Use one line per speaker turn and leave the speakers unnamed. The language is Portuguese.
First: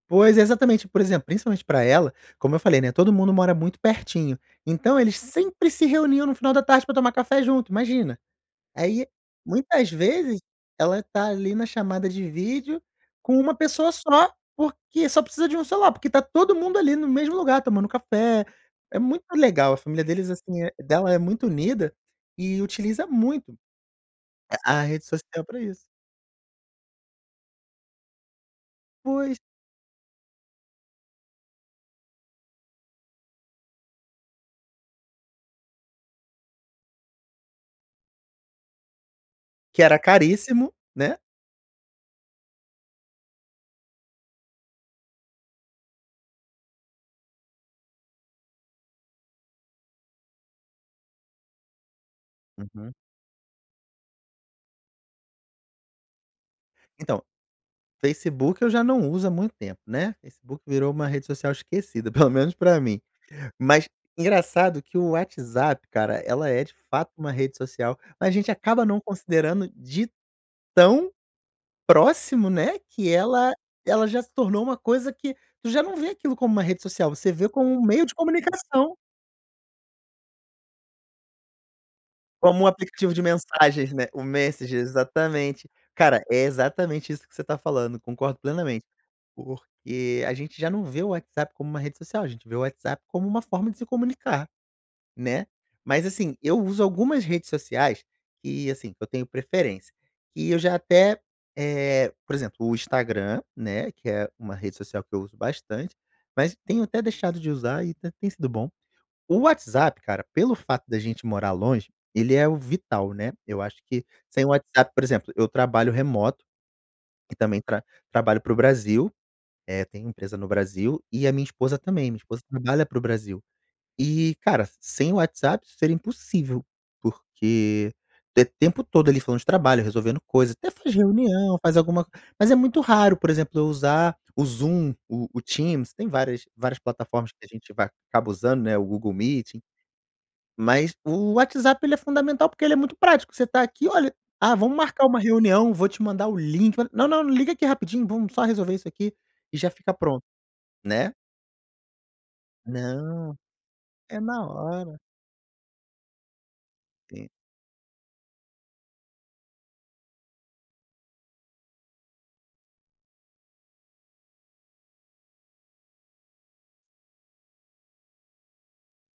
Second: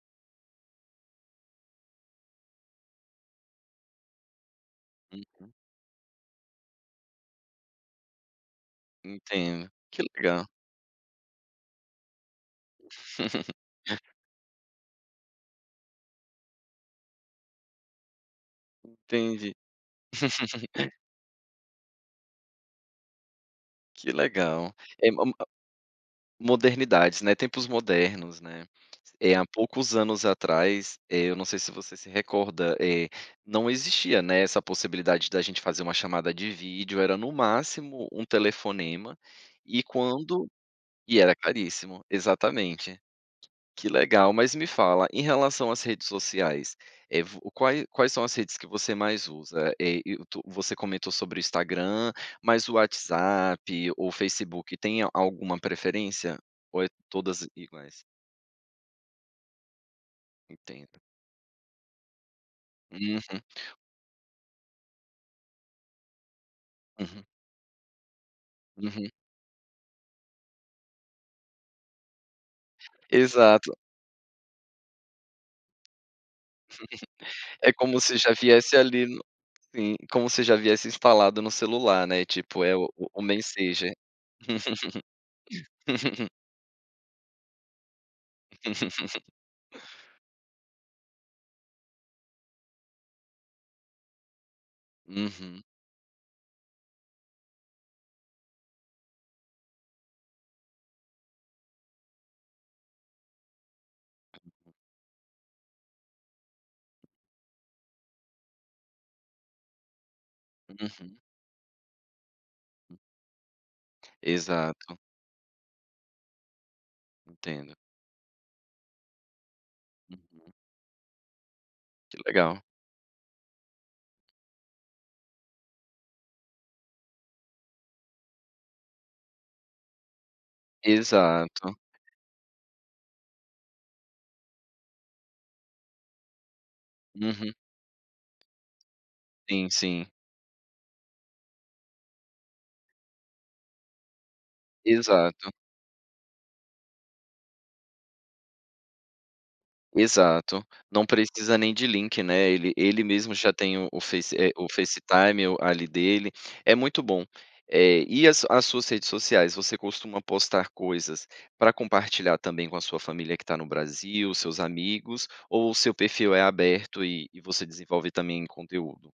Pois, é exatamente, por exemplo, principalmente pra ela, como eu falei, né, todo mundo mora muito pertinho, então eles
Uhum.
sempre se reuniam no final da tarde pra tomar café junto, imagina. Aí,
Entendo,
muitas
que
vezes,
legal.
ela tá ali na chamada de vídeo, com uma pessoa só, porque só precisa de um celular, porque tá todo mundo ali no mesmo lugar tomando café, é muito
Entendi.
legal, a família deles, assim dela é muito unida, e utiliza muito,
Que legal.
a a rede
É mo
social
a
pra isso.
modernidades, né, tempos modernos, né.
Pois.
Há poucos anos atrás, eu não sei se você se recorda, não existia, né, essa possibilidade da gente fazer uma chamada de vídeo, era no máximo um telefonema, e
Que era
quando,
caríssimo, né?
e era caríssimo, exatamente. Que legal, mas me fala, em relação às redes sociais, eh, vu quais quais são as redes que você mais usa? Eh, Youtu você comentou sobre o Instagram, mas o
Uhum.
WhatsApp ou Facebook, tem a alguma preferência ou é
Então,
todas iguais?
facebook eu já não uso há muito tempo, né, Facebook virou
Entendo.
uma rede social esquecida pelo menos pra mim,
Uhum.
mas engraçado que o WhatsApp cara, ela é de fato
Uhum.
uma rede social, mas a gente acaba não
Uhum.
considerando de tão próximo, né, que ela
Exato.
ela já se tornou uma coisa que tu já não vê aquilo como uma rede social, você vê como
É
um
como
meio de
se já viesse
comunicação.
ali no sim, como se já viesse instalado no celular, né,
Como
tipo
um
é o
aplicativo de
o messenger.
mensagens, né, o Menssager, exatamente. Cara, é exatamente isso que você tá falando, concordo plenamente. Porque a gente já não vê o WhatsApp como uma rede social, a gente vê o WhatsApp como uma forma de se comunicar, né.
Uhum.
Mas, assim, eu uso algumas redes sociais que, assim, eu tenho preferência, que eu já até, eh, por exemplo, o Instagram, né, que é uma rede social que eu uso bastante, mas tenho até deixado de usar e até tem sido bom. O WhatsApp cara, pelo fato da
Uhum.
gente morar longe, ele é o vital, né, eu acho que sem o WhatsApp
Exato.
por exemplo, eu trabalho remoto, que também
Entendo.
tra trabalho para o Brasil, eh, tenho empresa no
Uhum.
Brasil, e a minha esposa também,
Que
minha esposa
legal.
trabalha para o Brasil. E cara, sem o WhatsApp isso seria impossível, porque te tempo todo ali falando de trabalho, resolvendo coisa, até faz reunião,
Exato.
faz alguma, mas é muito raro, por exemplo, eu usar o Zoom, o o Teams, tem várias várias plataformas que a
Uhum.
gente vai acaba usando, né, o Google Meeting.
Sim, sim.
Mas o WhatsApp ele é fundamental, porque ele é muito prático, você tá aqui: "Olha, ah, vamos marcar uma
Exato.
reunião, vou te mandar o link, olha, não, não não liga aqui rapidinho, vamos só resolver isso aqui e já fica pronto",
Exato, não
né?
precisa nem de link, né, ele ele
Não,
mesmo já tem o
é
face
na
o
hora.
facetime ali dele, é muito bom.
Sim.
E as as suas redes sociais, você costuma postar coisas para compartilhar também com a sua família que tá no Brasil, seus amigos, ou o seu perfil é aberto e e você desenvolve também conteúdo?